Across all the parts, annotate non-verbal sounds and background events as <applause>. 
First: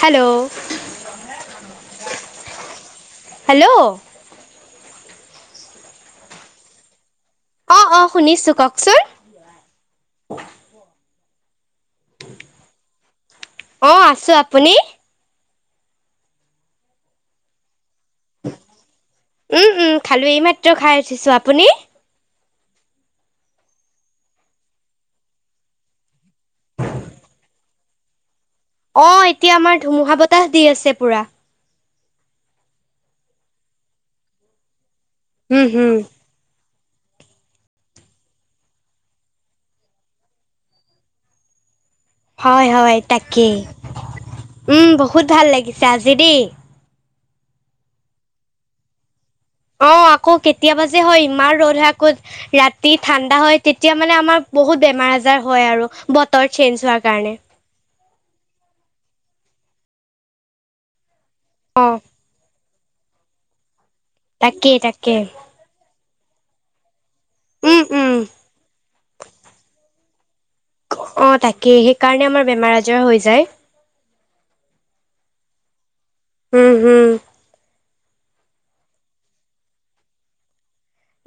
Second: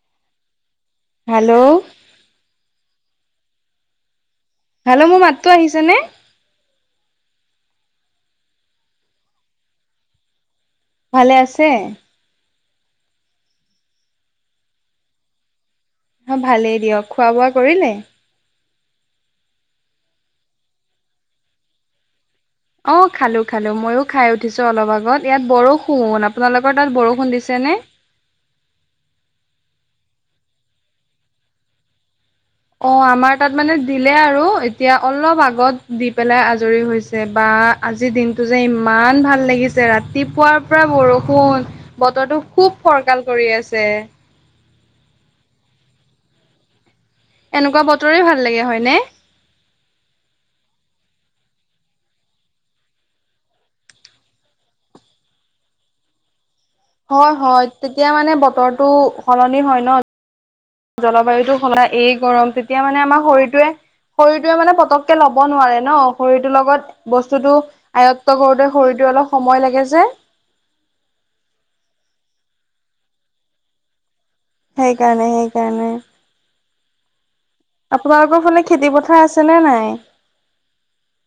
Hello? Hello? Hello? Hello? মোৰ মাতো আহিছে নে? অ', অ', শুনিছোঁ কওকচোন। ভালে আছে? অ', আছোঁ। আপুনি? অ', ভালেই দিয়ক। খোৱা বোৱা কৰিলে? উম-উম খালোঁ, এই মাত্ৰ খাই উঠিছোঁ। আপুনি? অ', খালোঁ-খালোঁ ময়ো খাই উঠিছোঁ অলপ আগত। ইয়াত বৰষুণ আপোনালোকৰ তাত বৰষুণ দিছেনে? অ', এতিয়া আমাৰ ধুমুহা বতাহ দি আছে পুৰা। অ', আমাৰ তাত মানে দিলে আৰু এতিয়া অলপ উম হুম আগত দি পেলাই আজৰি হৈছে বা আজিৰ দিনটো যে ইমান ভাল লাগিছে ৰাতিপুৱাৰ পোৰা বৰষুণ, বতৰটো হয় খুব হয় ফৰকাল কৰি তাকেই আছে। উম বহুত ভাল লাগিছে আজি দেই। এনেকুৱা বতৰেই ভাল লাগে হয়নে? অ আকৌ কেতিয়াবা যে হয় ইমান ৰ'দে হয় আকৌ ৰাতি ঠাণ্ডা হয় তেতিয়া মানে আমাৰ বহুত বেমাৰ-আজাৰ হয় আৰু বতৰ চেঞ্জ। হোৱাৰ কাৰণে হয় হয়, তেতিয়া মানে বতৰটো সলনি হয় ন। জলবায়ুটো সলায় অঁ এই গৰম তেতিয়া মানে আমাৰ শৰীৰটোৱে। শৰীৰটোৱে মানে তাকেই পতককে তাকে ল'ব নোৱাৰে ন শৰীৰটোৰ লগত বস্তুটো উম উম আয়ত্ত কৰোতে শৰাৰটোৰ অলপ সময় লাগে যে। অ তাকেই সেইকাৰণে আমাৰ বেমাৰ আজাৰ হৈ যায়। সেইকাৰণে সেইকাৰণে। উম, হুম। আপোনালোকৰ ফালে খেতিপথাৰ আছেনে নাই?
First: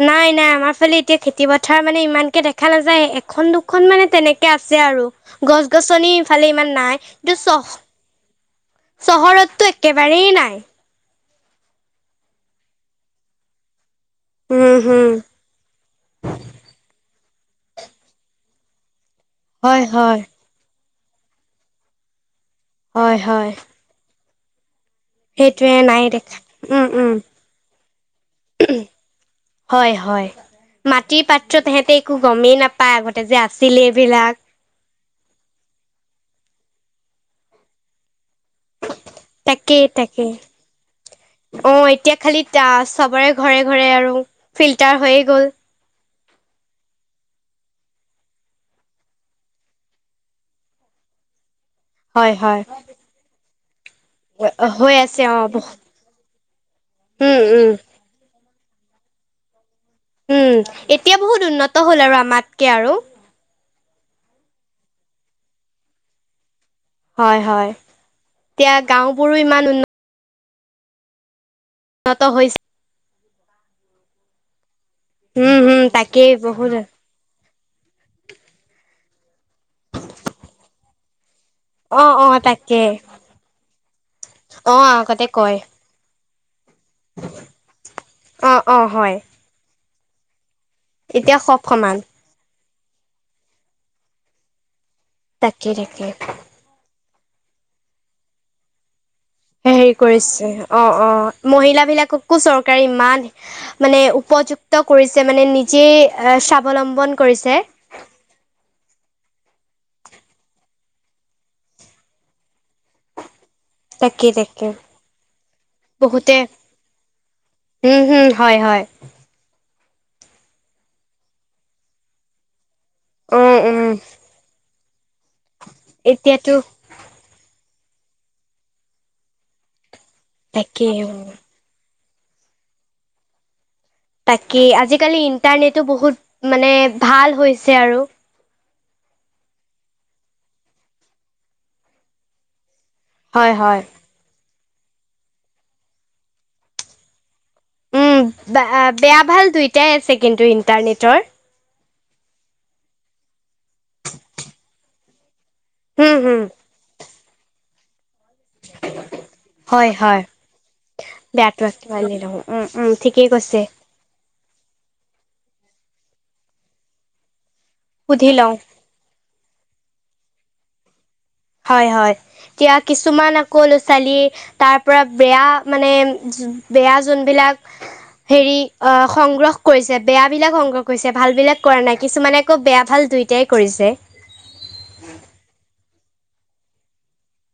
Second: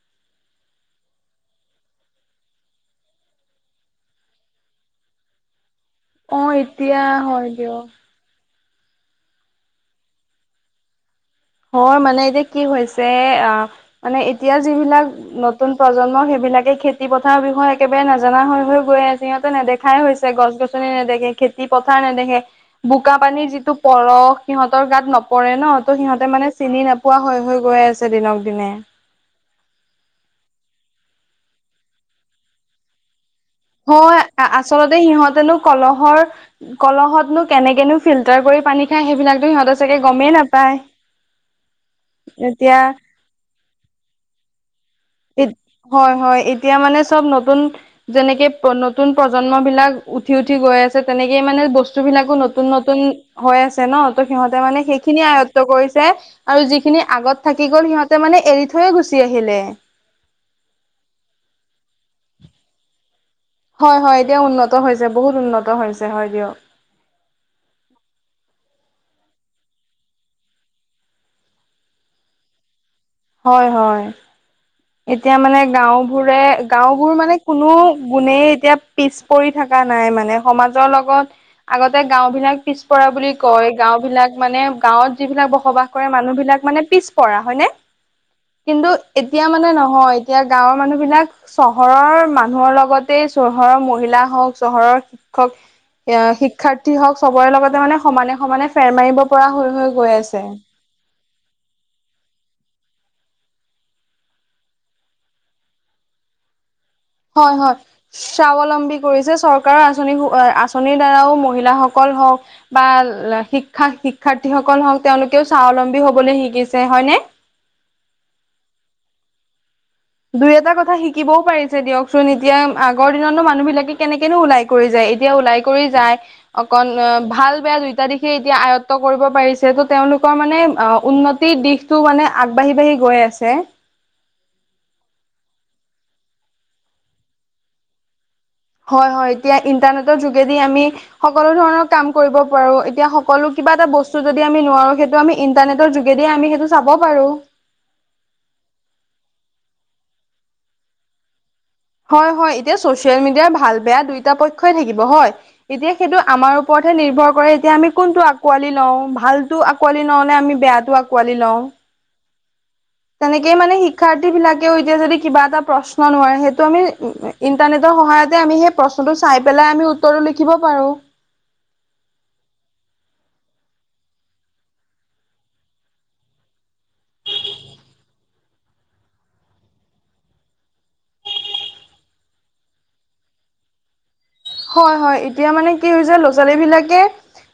নাই নাই আমাৰ ফালে এতিয়া খেতি পথাৰ মানে ইমানকে দেখা নাযায় এখন দুখন মানে তেনেকে আছে আৰু। গছ-গছনি অ ইফালে ইমান নাই এতিয়া কিন্তু হয় চহ দিয়ক চহৰতটো একেবাৰেই নাই। হয় মানে এতিয়া কি হৈছে, আহ, মানে এতিয়া উম যিবিলাক হম নতু নতুন প্ৰজন্ম সেইবিলাকে খেতি পথাৰৰ বিষয়ে একেবাৰে নাজানা হৈ হৈ গৈ আছে। সিহঁতে হয় নেদেখাই হয় হৈছে, গছ-গছনি নেদেখে খেতি পথাৰ নেদেখে, বোকা হয় পানীৰ হয় যিটো পৰস সিহঁতৰ গাত নপৰে ন সেইটোৱে ত' নাই সিহঁতে তে দেখা মানে চিনি উম উম নোপোৱা হৈ হৈ গৈ আছে দিনক দিনে। হয় হয়, মাটিৰ পাত্ৰত হেঁতে একো গমেই নাপায় আগতে যে আছিল হয় এইবিলাক। আচলতে সিহঁতেনো কলহৰ কলহতনো কেনেকেনো ফিল্টাৰ কৰি পানী খায় সেইবিলাক তাকেই তাকে, অ এতিয়া খালি <unintelligible> এতিয়া চবৰে। ঘৰে ঘৰে আৰু ফিল্টাৰ হৈয়ে গ'ল হয় হয় এতিয়া মানে চব নতুন যেনেকে নতুন প্ৰজন্মবিলাক উঠি উঠি গৈ আছে তেনেকে মানে বস্তু বস্তুবিলাকো হয় হয় নতুন নতুন হৈ আছে ন, ত' সিহঁতে মানে হৈ সেইখিনি আছে অ আয়ত্ব কৰিছে। তে আৰু যিখিনি আগত উম থাকি উম গ'ল সিহঁতে মানে এৰি থৈয়ে গুচি আহিলে। উম, এতিয়া বহুত উন্নত হ'ল আৰু আমাতকে আৰু। হয় হয় এতিয়া উন্নত হৈছে বহুত উন্নত হৈছে হয় দিয়ক। হয় হয় এতিয়া গাঁওবোৰো ইমান উন্নত। উন্নত হৈছে। হয় হয়, এতিয়া উম, মানে হুম, তাকেই গাঁওবোৰে বহুত গাওবোৰ মানে কোনো গুণেই এতিয়া পিছ পৰি থকা নাই মানে সমাজৰ লগত আগতে অ', অ', গাঁওবিলাক তাকে। পিছপৰা বুলি কয় গাঁওবিলাক মানে অ', গাঁৱত আগতে যিবিলাক কয়। বসবাস কৰে মানুহবিলাক মানে পিছ পৰা হয়নে? অঁ অঁ কিন্তু হয়। এতিয়া মানে নহয়, এতিয়া গাঁৱৰ মানুহবিলাক এতিয়া সব সমান। চহৰৰ মানুহৰ লগত চহৰৰ মহিলা হওক চহৰৰ শিক্ষক, তাকে, তাকে। অ শি শিক্ষাৰ্থী হওক চবৰে লগতে মানে সমানে সমানে ফেৰ মাৰিব পৰা হৈ হৈ গৈ আছে। অঁ অঁ মহিলাবিলাককো চৰকাৰে ইমান মানে উপযুক্ত কৰিছে মানে নিজে স্বাৱলম্বন কৰিছে। হয় হয়। স্বাৱলম্বী কৰিছে চৰকাৰৰ আঁচনি আঁচনিৰ দ্বাৰাও মহিলাসকল হওক। বা তাকে, তাকে। শিক্ষা-শিক্ষাৰ্থীসকল হওঁক তেওঁলোকেও স্বাৱলম্বী বহুতে হবলৈ শিকিছে হয়নে? উম হুম হয় হয়। দুই এটা কথা শিকিবও পাৰিছে দিয়কচোন এতিয়া আগৰ দিনতনো উম, উম, মানুহবিলাকে কেনেকেনো ওলাই। কৰি যায় এতিয়া ওলাই কৰি যায় এতিয়াতো অকণ অ ভাল বেয়া দুয়ইটা দিশে এতিয়া আয়ত্ব কৰিব পাৰিছে। যিহেতু তেওঁলোকৰ মানে অ তাকেই উন্নতিৰ দিশটো মানে আগবাঢ়ি বাঢ়ি গৈ আছে। বাকী আজিকালি ইণ্টাৰনেটো বহুত মানে ভাল হৈছে আৰু। হয়, হয় এতিয়া ইন্টাৰনেটৰ যোগেদি আমি সকলো ধৰণৰ কাম কৰিব পাৰো এতিয়া- কলো হয় কিবা হয়। এটা বস্তু যদি আমি নোৱাৰো সেইটো আমি ইণ্টাৰনেটৰ যোগেদি আমি সেইটো চাব পাৰো। উম, বেয়া ভাল দুইটাই আছে কিন্তু ইণ্টাৰনেটৰ। হয় হয় এতিয়া চচিয়েল মিডিয়াৰ ভাল বেয়া দুইটা পক্ষই থাকিব হয়, এতিয়া হুম সেইটো হুম আমাৰ- ওপৰতহে নিৰ্ভৰ কৰে এতিয়া আমি কোনটো আ আকোঁৱালি লওঁ ভালটো আকোঁৱালি লওঁনে আমি বেয়াটো আকোঁৱালি লওঁ। উম-উম। তেনেকেই মানে শিক্ষাৰ্থী বিলাকেও এতিয়া যদি কিবা এটা প্ৰশ্ন নোৱাৰে সেইটো আমি উম এ- ইণ্টাৰনেটৰ সুধি সহায়তে লওঁ আমি সেই প্ৰশ্নটো চাই পেলাই আমি উত্তৰটো লিখিব পাৰোঁ। হয় হয় এতিয়া কিছুমান আকৌ ল'ৰা ছোৱালী- তাৰ পৰা বেয়া মানে বেয়া যোনবিলাক- হেৰী আ সংগ্ৰহ কৰিছে। বেয়া বিলাক সংগ্ৰহ কৰিছে ভাল বিলাক কৰা নাই। কিছুমানে আকৌ বেয়া ভাল দুই- টাই কৰিছে। হয় হয় এতিয়া মানে কি হৈছে ল'ৰা ছোৱালী বিলাকে-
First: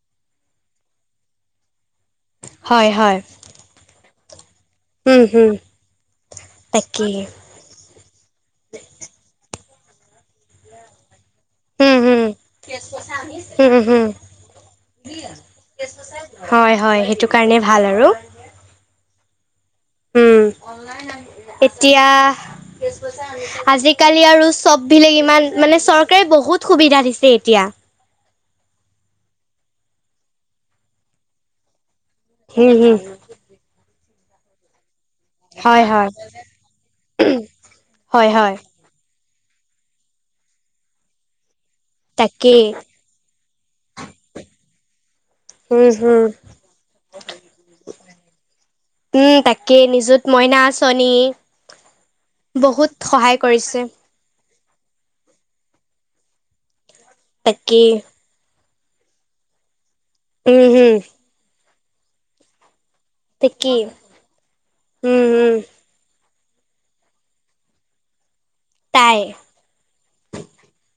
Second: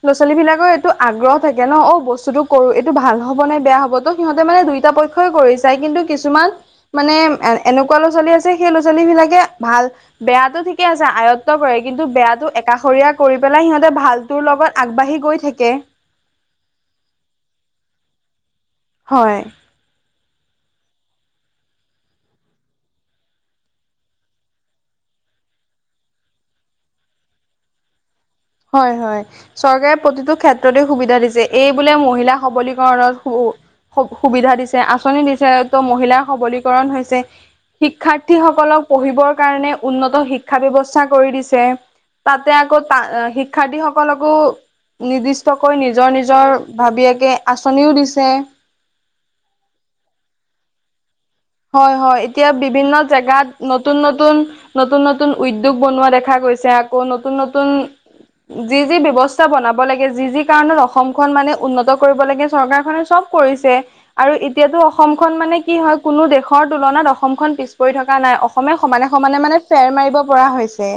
ল'ৰা ছোৱালী বিলাকৰ এইটো আগ্ৰহ থাকে ন অ বস্তুটো কৰোঁ হয় এইটো ভাল হয়। হ'ব নে বেয়া হ'ব ত' সিহঁতে মানে দুই- দুয়োটা উম পক্ষই হুম কৰি চাই কিন্তু কিছুমান তাকেই মানে এ এনেকুৱা ল'ৰা ছোৱালী আছে সেই ল'ৰা ছোৱালী বিলাকে ভাল, বেয়াটো ঠিকে আছে আয়ত্ব কৰে। উম কিন্তু হুম। বেয়াটো একাষৰীয়া কৰি পেলাই উম, সিহঁতে হুম, ভালটোৰ লগত আগবাঢ়ি গৈ থাকে। হয় হয় সেইটো কাৰণে ভাল আৰু। হয়। উম। অনলাইন আহিলে, এতিয়াহ আজিকালি আৰু চব বিলাগ ইমান মানে চৰকাৰে বহুত সুবিধা দিছে এতিয়া। হয় হয় চৰকাৰে প্ৰতিটো ক্ষেত্ৰতে সুবিধা দিছে। এই বোলে মহিলা হুম, হুম, সবলীকৰণত সু সু সুবিধা দিছে, আঁচনি দিছে। ছে ত' হয় হয়, মহিলাৰ সবলীকৰণ হৈছে। হয় হয়, শিক্ষাৰ্থীসকলক- পঢ়িবৰ কাৰণে উন্নত শিক্ষা ব্যৱস্থা কৰি দিছে। তাতে তাকেই। আকৌ তা শিক্ষাৰ্থীসকলকো নিৰ্দিষ্টকৈ উম, নিজৰ হুম, নিজৰ ভাবিয়েকে আঁচনিও দিছে। উম তাকে নিযুত মইনা আঁচনি। হয় হয় এতিয়া বহুত বিভিন্ন সহায় জেগাত কৰিছে। নতুন নতুন- নতুন, নতুন নতুন উদ্যোগ বনোৱা দেখা গৈছে, আকৌ নতুন নতুন- তাকেই, যি যি ব্যৱস্থা বনাব লাগে যি যি উম, কাৰণত হুম, অসমখন মানে উন্নত কৰিব লাগে চৰকাৰখনে চব- কৰিছে, তাকেই, আৰু এতিয়াতো উম, অসমখন উম, মানে কি হয়- কোনো দেশৰ তুলনাত অসমখন পিছ পৰি থকা নাই। অস অসমে সমানে তাই। সমানে মানে ফেৰ মাৰিব পৰা হৈছে।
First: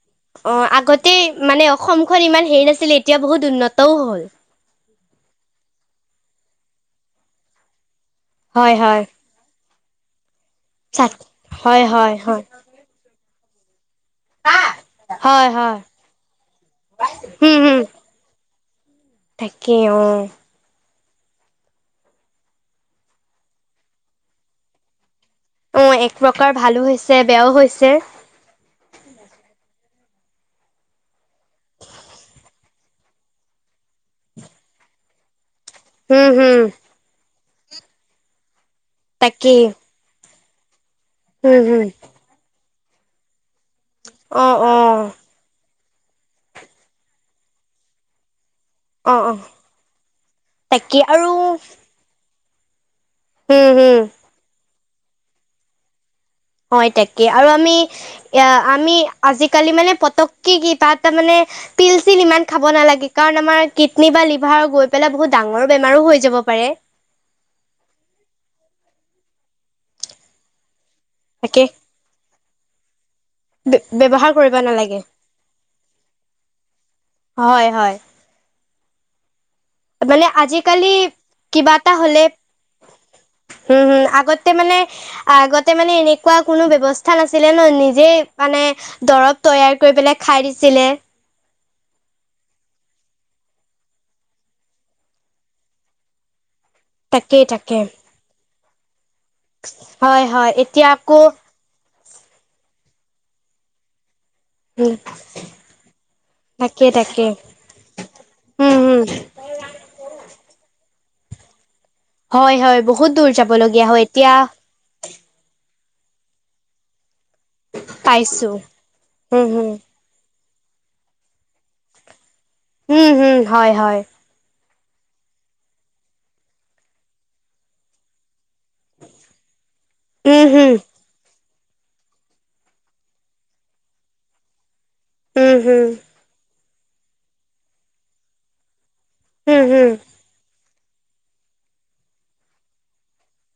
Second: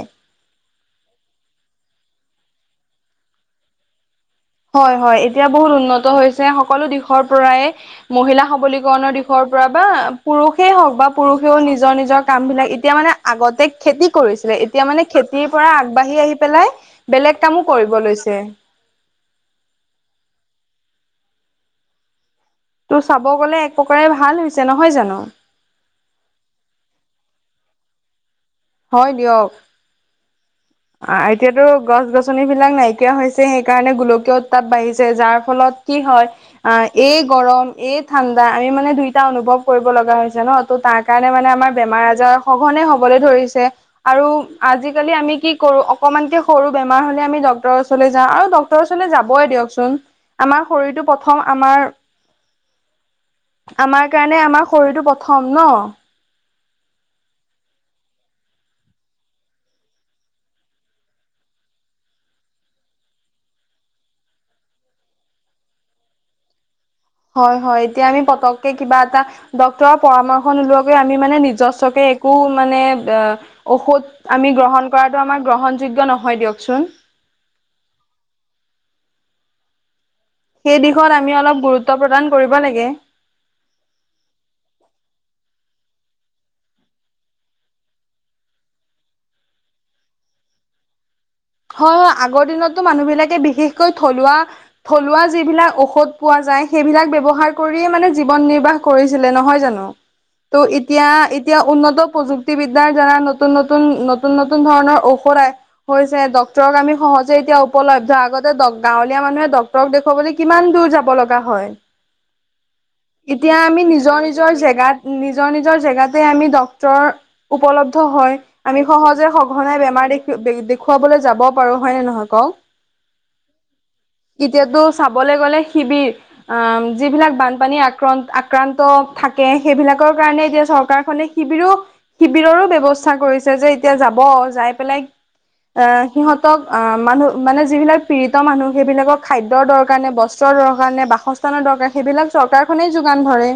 অ আগতে মানে অসমখন ইমান হেৰী নাছিলে এতিয়া বহুত উন্নতও হ'ল। হয় হয় এতিয়া বহুত উন্নত হৈছে। সকলো দিশৰ পৰাই মহিলা হয় হয়, সবলীকৰণৰ দিশ- দিশৰ পৰা বা পুৰুষেই হওঁক বা চাত পুৰুষেও হয় নিজৰ হয় নিজৰ হয়, কাম বিলাক এতিয়া মানে আগতে- খেতি কৰিছিলে এতিয়া মানে খেতিৰ হয় পৰা হয়। আগবাঢ়ি আহি পেলাই বেলেগ হুম কামো হুম কৰিব লৈছে। তাকে অঁ। তো চাব গ'লে এক প্ৰকাৰে ভাল হৈছে নহয় জানো। অঁ এক প্ৰকাৰ ভালো হৈছে বেয়াও হৈছে। হয় দিয়ক। আহ এতিয়াটো গছ গছনি বিলাক নাইকিয়া হৈছে সেইকাৰণে গোলকীয় উত্তাপ বাঢ়িছে, যাৰ ফলত- কি হয় হুম হুম আ এই গৰম এই ঠাণ্ডা আমি মানে দুইটা অনুভৱ তাকেই কৰিব লগা হৈছে ন। ত' তাৰ কাৰণে মানে হুম আমাৰ হুম বেমাৰ আজাৰ সঘনে হ'বলৈ ধৰিছে, আৰু অ অ আজিকালি আমি- কৰোঁ অকমানকে সৰু বেমাৰ হ'লে আমি ডক্তৰৰ ওচৰলৈ যাওঁ আৰু ড ডক্তৰৰ ওচৰলে অ অ যাবই দিয়কচোন আমাৰ তাকে শৰীৰটো আৰু প্ৰথম আমাৰ- হুম হুম আমাৰ কাৰণে আমাৰ শৰীৰটো প্ৰথম ন। হয় তাকে, আৰু আমি এ আমি আজিকালি মানে পতকে কিবা এটা মানে- পিল চিল ইমান খাব নালাগে কাৰণ আমাৰ কিডনী বা লিভাৰত গৈ পেলাই বহুত ডাঙৰ বেমাৰো হৈ যাব পাৰে। হয় হয় এতিয়া আমি পতককে কিবা এটা ডক্তৰৰ পৰামৰ্শ নোলোৱাকৈ আমি মানে তাকে নিজস্বকে এক- একো মানে অ ব্যৱহাৰ ঔষধ কৰিব আমি গ্ৰহণ নালাগে কৰাটো আমাৰ গ্ৰহণযোগ্য নহয় দিয়কচোন। হয় হয়। মানে সেই আজিকালি দিশত আমি অলপ কিবা গুৰুত্ব এটা হ'লে প্ৰদান কৰিব লাগে হোম হোম আগতে মানে আগতে মানে এনেকুৱা কোনো ব্যৱস্থা নাছিলে ন, নিজে মানে দৰব তৈয়াৰ কৰি পেলাই খাই দিছিলে। হয় হয় আগৰ দিনততো মানুহবিলাকে বিশেষকৈ থলুৱা, থলুৱা যিবিলাক ঔষধ পোৱা যায় সেইবিলাক তাকেই ব্যৱহাৰ তাকে কৰিয়ে মানে জীৱন নিৰ্বাহ কৰিছিলে নহয় জানো, হয় হয় ত এতিয়া আকৌ এতিয়া উন্নত প্ৰযুক্তি বিদ্যাৰ দ্বাৰা নতুন, নতুন, নতুন, নতুন উম ধৰণৰ ঔষধ ডক্তৰৰ তাকে আমি তাকে সহজে এতিয়া উপলব্ধ, আগতে উম হম গাঁৱলীয়া মানুহে ডক্তৰক দেখুৱাবলৈ কিমান দূৰ যাব লগা হয়। হয় হয় বহুত দূৰ এতিয়া আমি যাবলগীয়া হয় নিজৰ এতিয়া নিজৰ জেগাত নিজৰ নিজৰ জেগাতে আমি ডক্তৰ উপলব্ধ হয়, পাইছো আমি সহজে উম হম সঘনাই বেমাৰ দেখ দেখ খুৱাবলৈ যাব পাৰো হয় নে নহয় ক? উম উম হয় হয়। এতিয়াতো চাবলৈ গ'লে শিবিৰ, আ যিবিলাক বানপানী আক্ৰান আক্ৰান্ত থাকে সেইবিলাক কাৰণে উম এতিয়া হম চৰকাৰখনে শিবিৰো শিবিৰৰো ব্যৱস্থা কৰিছে, যে এতিয়া যাব যাই পেলাই, উম হম আহ সিহঁতক অহ মানুহ মানে যিবিলাক পীড়িত মানুহ, সেইবিলাকক উম খাদ্যৰ হম দৰকাৰণে বস্তু দৰকাৰ নে বাসস্থানৰ দৰকাৰ, সেইবিলাক চৰকাৰখনেই যোগান ধৰে।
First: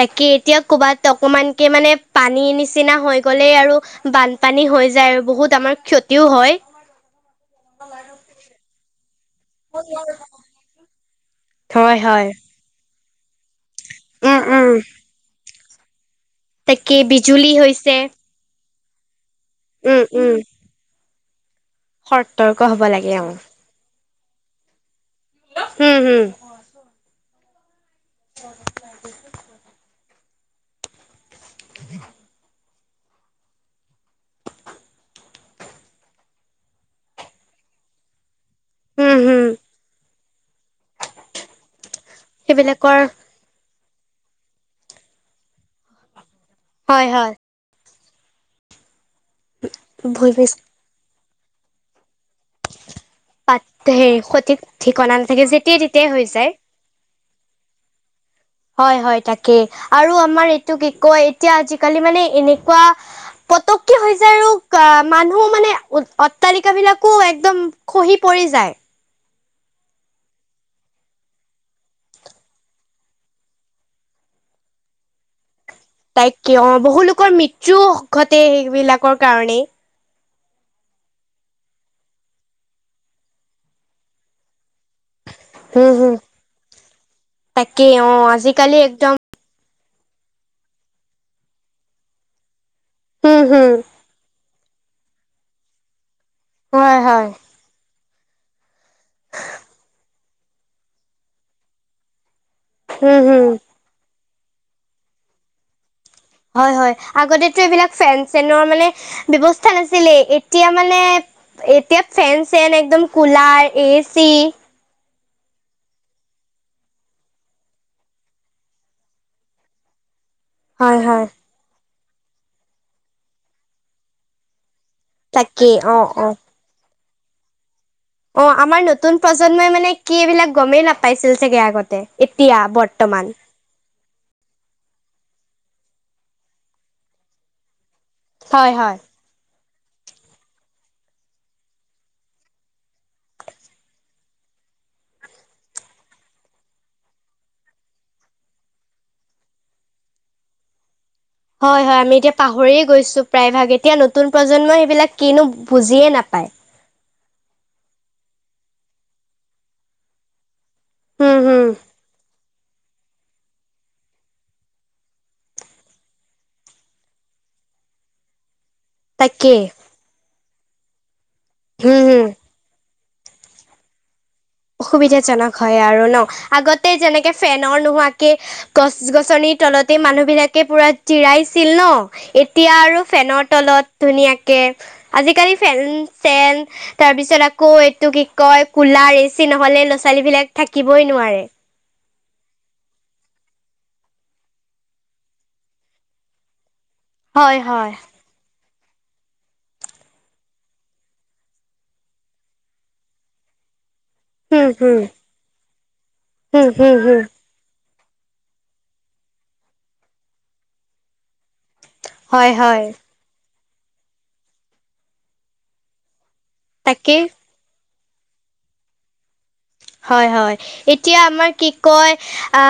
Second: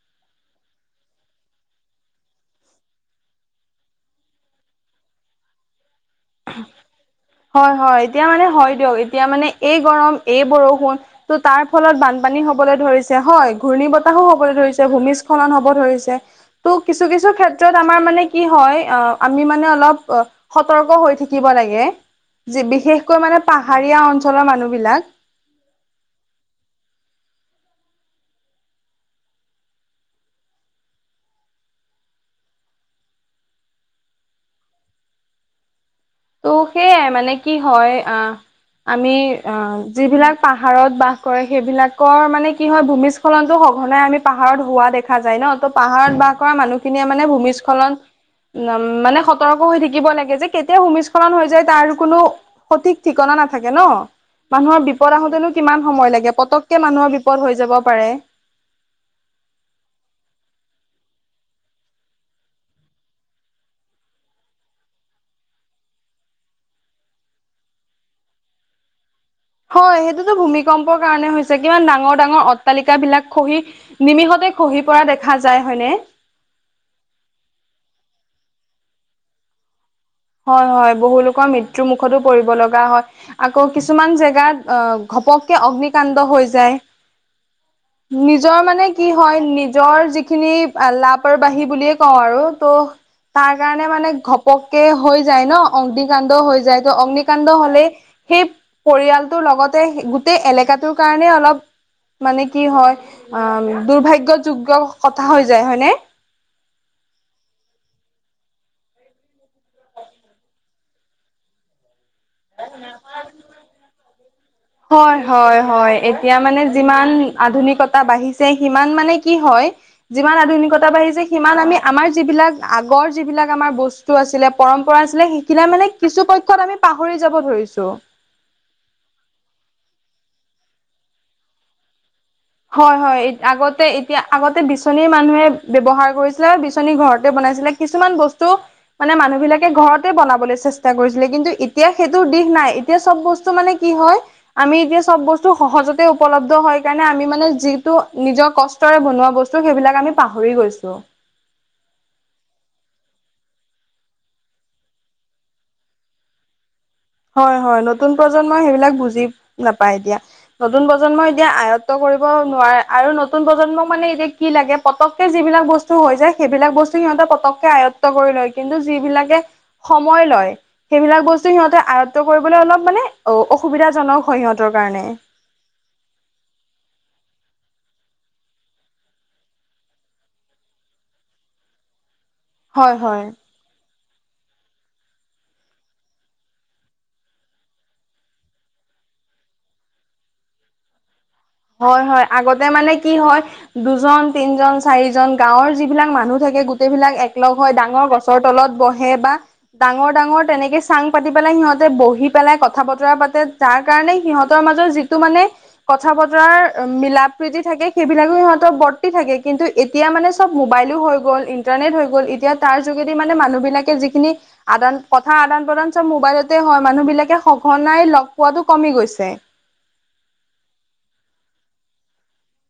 তাকে এতিয়া কৰ'বাত অকমানকে মানে পানীৰ নিচিনা হৈ গ'লেই আৰু বান পানী হৈ যায়, আৰু বহুত আমাৰ ক্ষতি <inaudible> হয় হয়, এতিয়া মানে হয় দিয়ক, এতিয়া মানে এই গৰম এই বৰষুণ। ত' তাৰ হয় ফলত হয় বানপানী হ'ব। হ'বলৈ ধৰিছে, হয় ঘূৰ্ণী বতাহো উম হ'বলৈ উম ধৰিছে, ভূমিস্খলন হ'ব ধৰিছে। টো' তাকে কিছু কিছু বিজুলী ক্ষেত্ৰত হৈছে। আমাৰ মানে কি হয় আমি মানে উম, অলপ উম। সতৰ্ক হৈ থাকিব লাগে। সতৰ্ক হ'ব লাগে বিশেষকৈ অ'। মানে পাহাৰীয়া অঞ্চলৰ মানুহ বিলাক। হম' হুম। চ একলাই আ যাবছথ <unintelligible> ত' সেয়াই মানে কি হয়, আ আমি হুম, হুম। অ' যিবিলাক, পাহাৰত বাস কৰে সেইবিলাকৰ মানে কি হয় সেইবিলাকৰ ভূমি স্খলনতো সঘনাই আমি পাহাৰত হোৱা দেখা যায় ন, ত' পাহাৰত বাস কৰা মানুহ খিনিয়ে হয়, মানে হয়। ভূমিস্খলন উম মানে সতৰ্ক হৈ থাকিব লাগে, যে ভূমিচ কেতিয়া ভূমিস্খ স্খলন হৈ যায় তাৰ কোনো, সঠিক ঠিকনা পাত নাথাকে ন, হেৰি সঠিক মানুহৰ ঠিকনা বিপদ নাথাকে আহোতেনো যেতিয়াই কিমান তেতিয়াই সময় হৈ লাগে, যায়। পতক কে মানুহৰ বিপদ হৈ যাব পাৰে। হয় হয় তাকে, আৰু আমাৰ এইটো কি কয় এতিয়া আজিকালি মানে এনেকুৱা, পতকে হৈ যায় আৰু আহ মানুহ মানে অট্টালিকা বিলাকো একদম খহি পৰি যায়। হয় সেইটোতো ভূমিকম্পৰ কাৰণে হৈছে, কিমান ডাঙৰ ডাঙৰ অট্টালিকা বিলাক খহি, নিমিষতে খহি পৰা দেখা যায় হয়নে। তাইক কিয় অহ বহুলোকৰ মৃত্যুও ঘটে সেইবিলাকৰ কাৰণেই। হয়-হয় বহুলোকৰ মৃত্যু মুখতো পৰিব লগা হয়, আকৌ কিছুমান জেগাত অ' ঘপককে হুম, হুম। অগ্নিকাণ্ড হৈ যায়, তাকেই অ' নিজৰ আজিকালি মানে কি একদম হয় নি নিজৰ যিখিনি লাপৰবাহী বুলিয়ে কওঁ আৰু ত' হুম, তাৰ হুম। কাৰণে মানে ঘপক সেই হৈ যায় ন' অগ্নিকাণ্ড হৈ যায়, ত' হয় হয় অগ্নিকাণ্ড হ'লেই সেই পৰিয়ালটোৰ লগতে গোটেই এলেকাটোৰ কাৰণে অলপ মানে কি হয় উম হম অ' দুৰ্ভাগ্যযোগ্য কথা হৈ যায় হয়নে? হয়-হয় আগতেটো এইবিলাক ফেন চেনৰ মানে ব্যৱস্থা নাছিলে, এতিয়া মানে এতিয়া ফেন চেন একদম কুলাৰ এচি হয়-হয়-হয় এতিয়া মানে যিমান আধুনিকতা বাঢ়িছে সিমান মানে কি হয় যিমান আধুনিকতা হয় বাঢ়িছে হয় সিমান আমি আমাৰ যিবিলাক আগৰ যিবিলাক আমাৰ বস্তু বস্তু আছিলে পৰম্পৰা আছিলে সেইকেইটা তাকেই মানে অ কিছু অ পক্ষত আমি পাহৰি যাব ধৰিছোঁ। অ' আমাৰ নতুন প্ৰজন্মই মানে কি এইবিলাক গমেই নাপাইছিল চাগে আগতে। এতিয়া হয়-হয় বৰ্তমান আগতে এতিয়া আগতে বিচনীৰ মানুহে ব্যৱহাৰ কৰিছিলে বিচনী ঘৰতে বনাইছিলে কিছুমান বস্তু বস্তুক হয় হয় মানে মানুহ বিলাক ঘৰতে বনাবলৈ চেষ্টা কৰিছিলে কিন্তু এতিয়া সেইটোৰ দিশ নাই এতিয়া চব বস্তু মানে কি হয় আমি এতিয়া চব বস্তু সহজতে উপলব্ধ হয় কাৰণে আমি মানে যিটো নিজৰ কষ্টৰে বনোৱা বস্তু সেইবিলাক আমি পাহৰি গৈছোঁ। হয়-হয় আমি এতিয়া পাহৰিয়ে গৈছোঁ প্ৰায়ভাগ এতিয়া নতুন প্ৰজন্মই সেইবিলাক কিনো বুজিয়ে নাপায়। হয়-হয় নতুন প্ৰজন্মই সেইবিলাক বুজি নাপায় এতিয়া। নতুন প্ৰজন্মই হম এতিয়া হম আয়ত্ব কৰিব নোৱাৰে আৰু নতুন প্ৰজন্মই মানে এতিয়া কি লাগে পটককৈ যিবিলাক বস্তু হৈ যায় সেইবিলাক বস্তু সিহঁত পককৈ আয়ত্ব আয়ত্ব কৰি লয় কিন্তু যিবিলাকে তাকেই সময় লয় সেইবিলাক বস্তু সিহঁতে হম আয়ত্ব হম কৰিব অলপ মানে অ' অসুবিধাজনক হয় সিহঁত অসুবিধাজনক হয় আৰু ন' আগতে যেনেকে ফেনৰ নোহোৱাকে গছ-গছনিৰ তলতে মানুহ বিলাকে পুৰা জিৰাইছিল ন' এতিয়া হয় আৰু হয় ফেনত তলত ধুনীয়াকে আজিকালি ফেন চেন তাৰপিছত আকৌ এইটো কি কয় কুলাৰ এ এচি নহ'লে ল'ৰা-ছোৱালীবিলাক থাকিবই নোৱাৰে। হয়-হয় আগতে মানে কি হয় দুজন, তিনিজন, চাৰিজন গাঁৱৰ যিবিলাক মানুহ থাকে গোটেই বিলাক একলগ হয় হৈ হয় ডাঙৰ গছৰ গছৰ তলত বহে বা ডাঙৰ ডাঙৰ তেনেকে চাং পাতি পেলাই সিহঁতে বহি পেলাই কথা বতৰা পাতে যাৰ কাৰণে সিহঁতৰ হম মাজৰ হম যিটো মানে কথা বতৰাৰ হম মিলাপ হম হম মিলাপ্ৰীতি থাকে সেইবিলাকো সিহঁতৰ বৰ্তি থাকে কিন্তু এতিয়া মানে চব মোবাইলো হৈ গ'ল, ইণ্টাৰনেট হৈ গ'ল হৈ গ'ল হয় এতিয়া তাৰ হয় যোগেদি মানে মানুহ বিলাকে যিখিনি আদান কথা আদান প্ৰদান চব মোবাইলতে হয় মানুহ তাকেই বিলাকে সঘনাই লগ পোৱাটো কমি গৈছে। হয়-হয় এতিয়া আমাৰ কি কয় আ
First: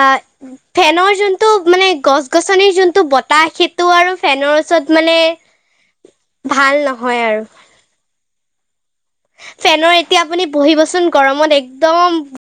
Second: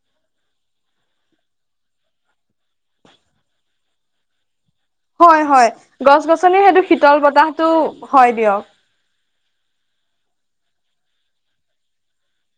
ফেনৰ যোনটো মানে গছ-গছনিৰ যোনটো বতাহ শীত ফেনৰ ওচৰত মানে হয়-হয় গছ-গছনিৰ ভাল সেইটো নহয় শীতল আৰু বতাহটো হয় দিয়ক। ফেনৰ এতিয়া আপুনি বহিবচোন গৰমত একদম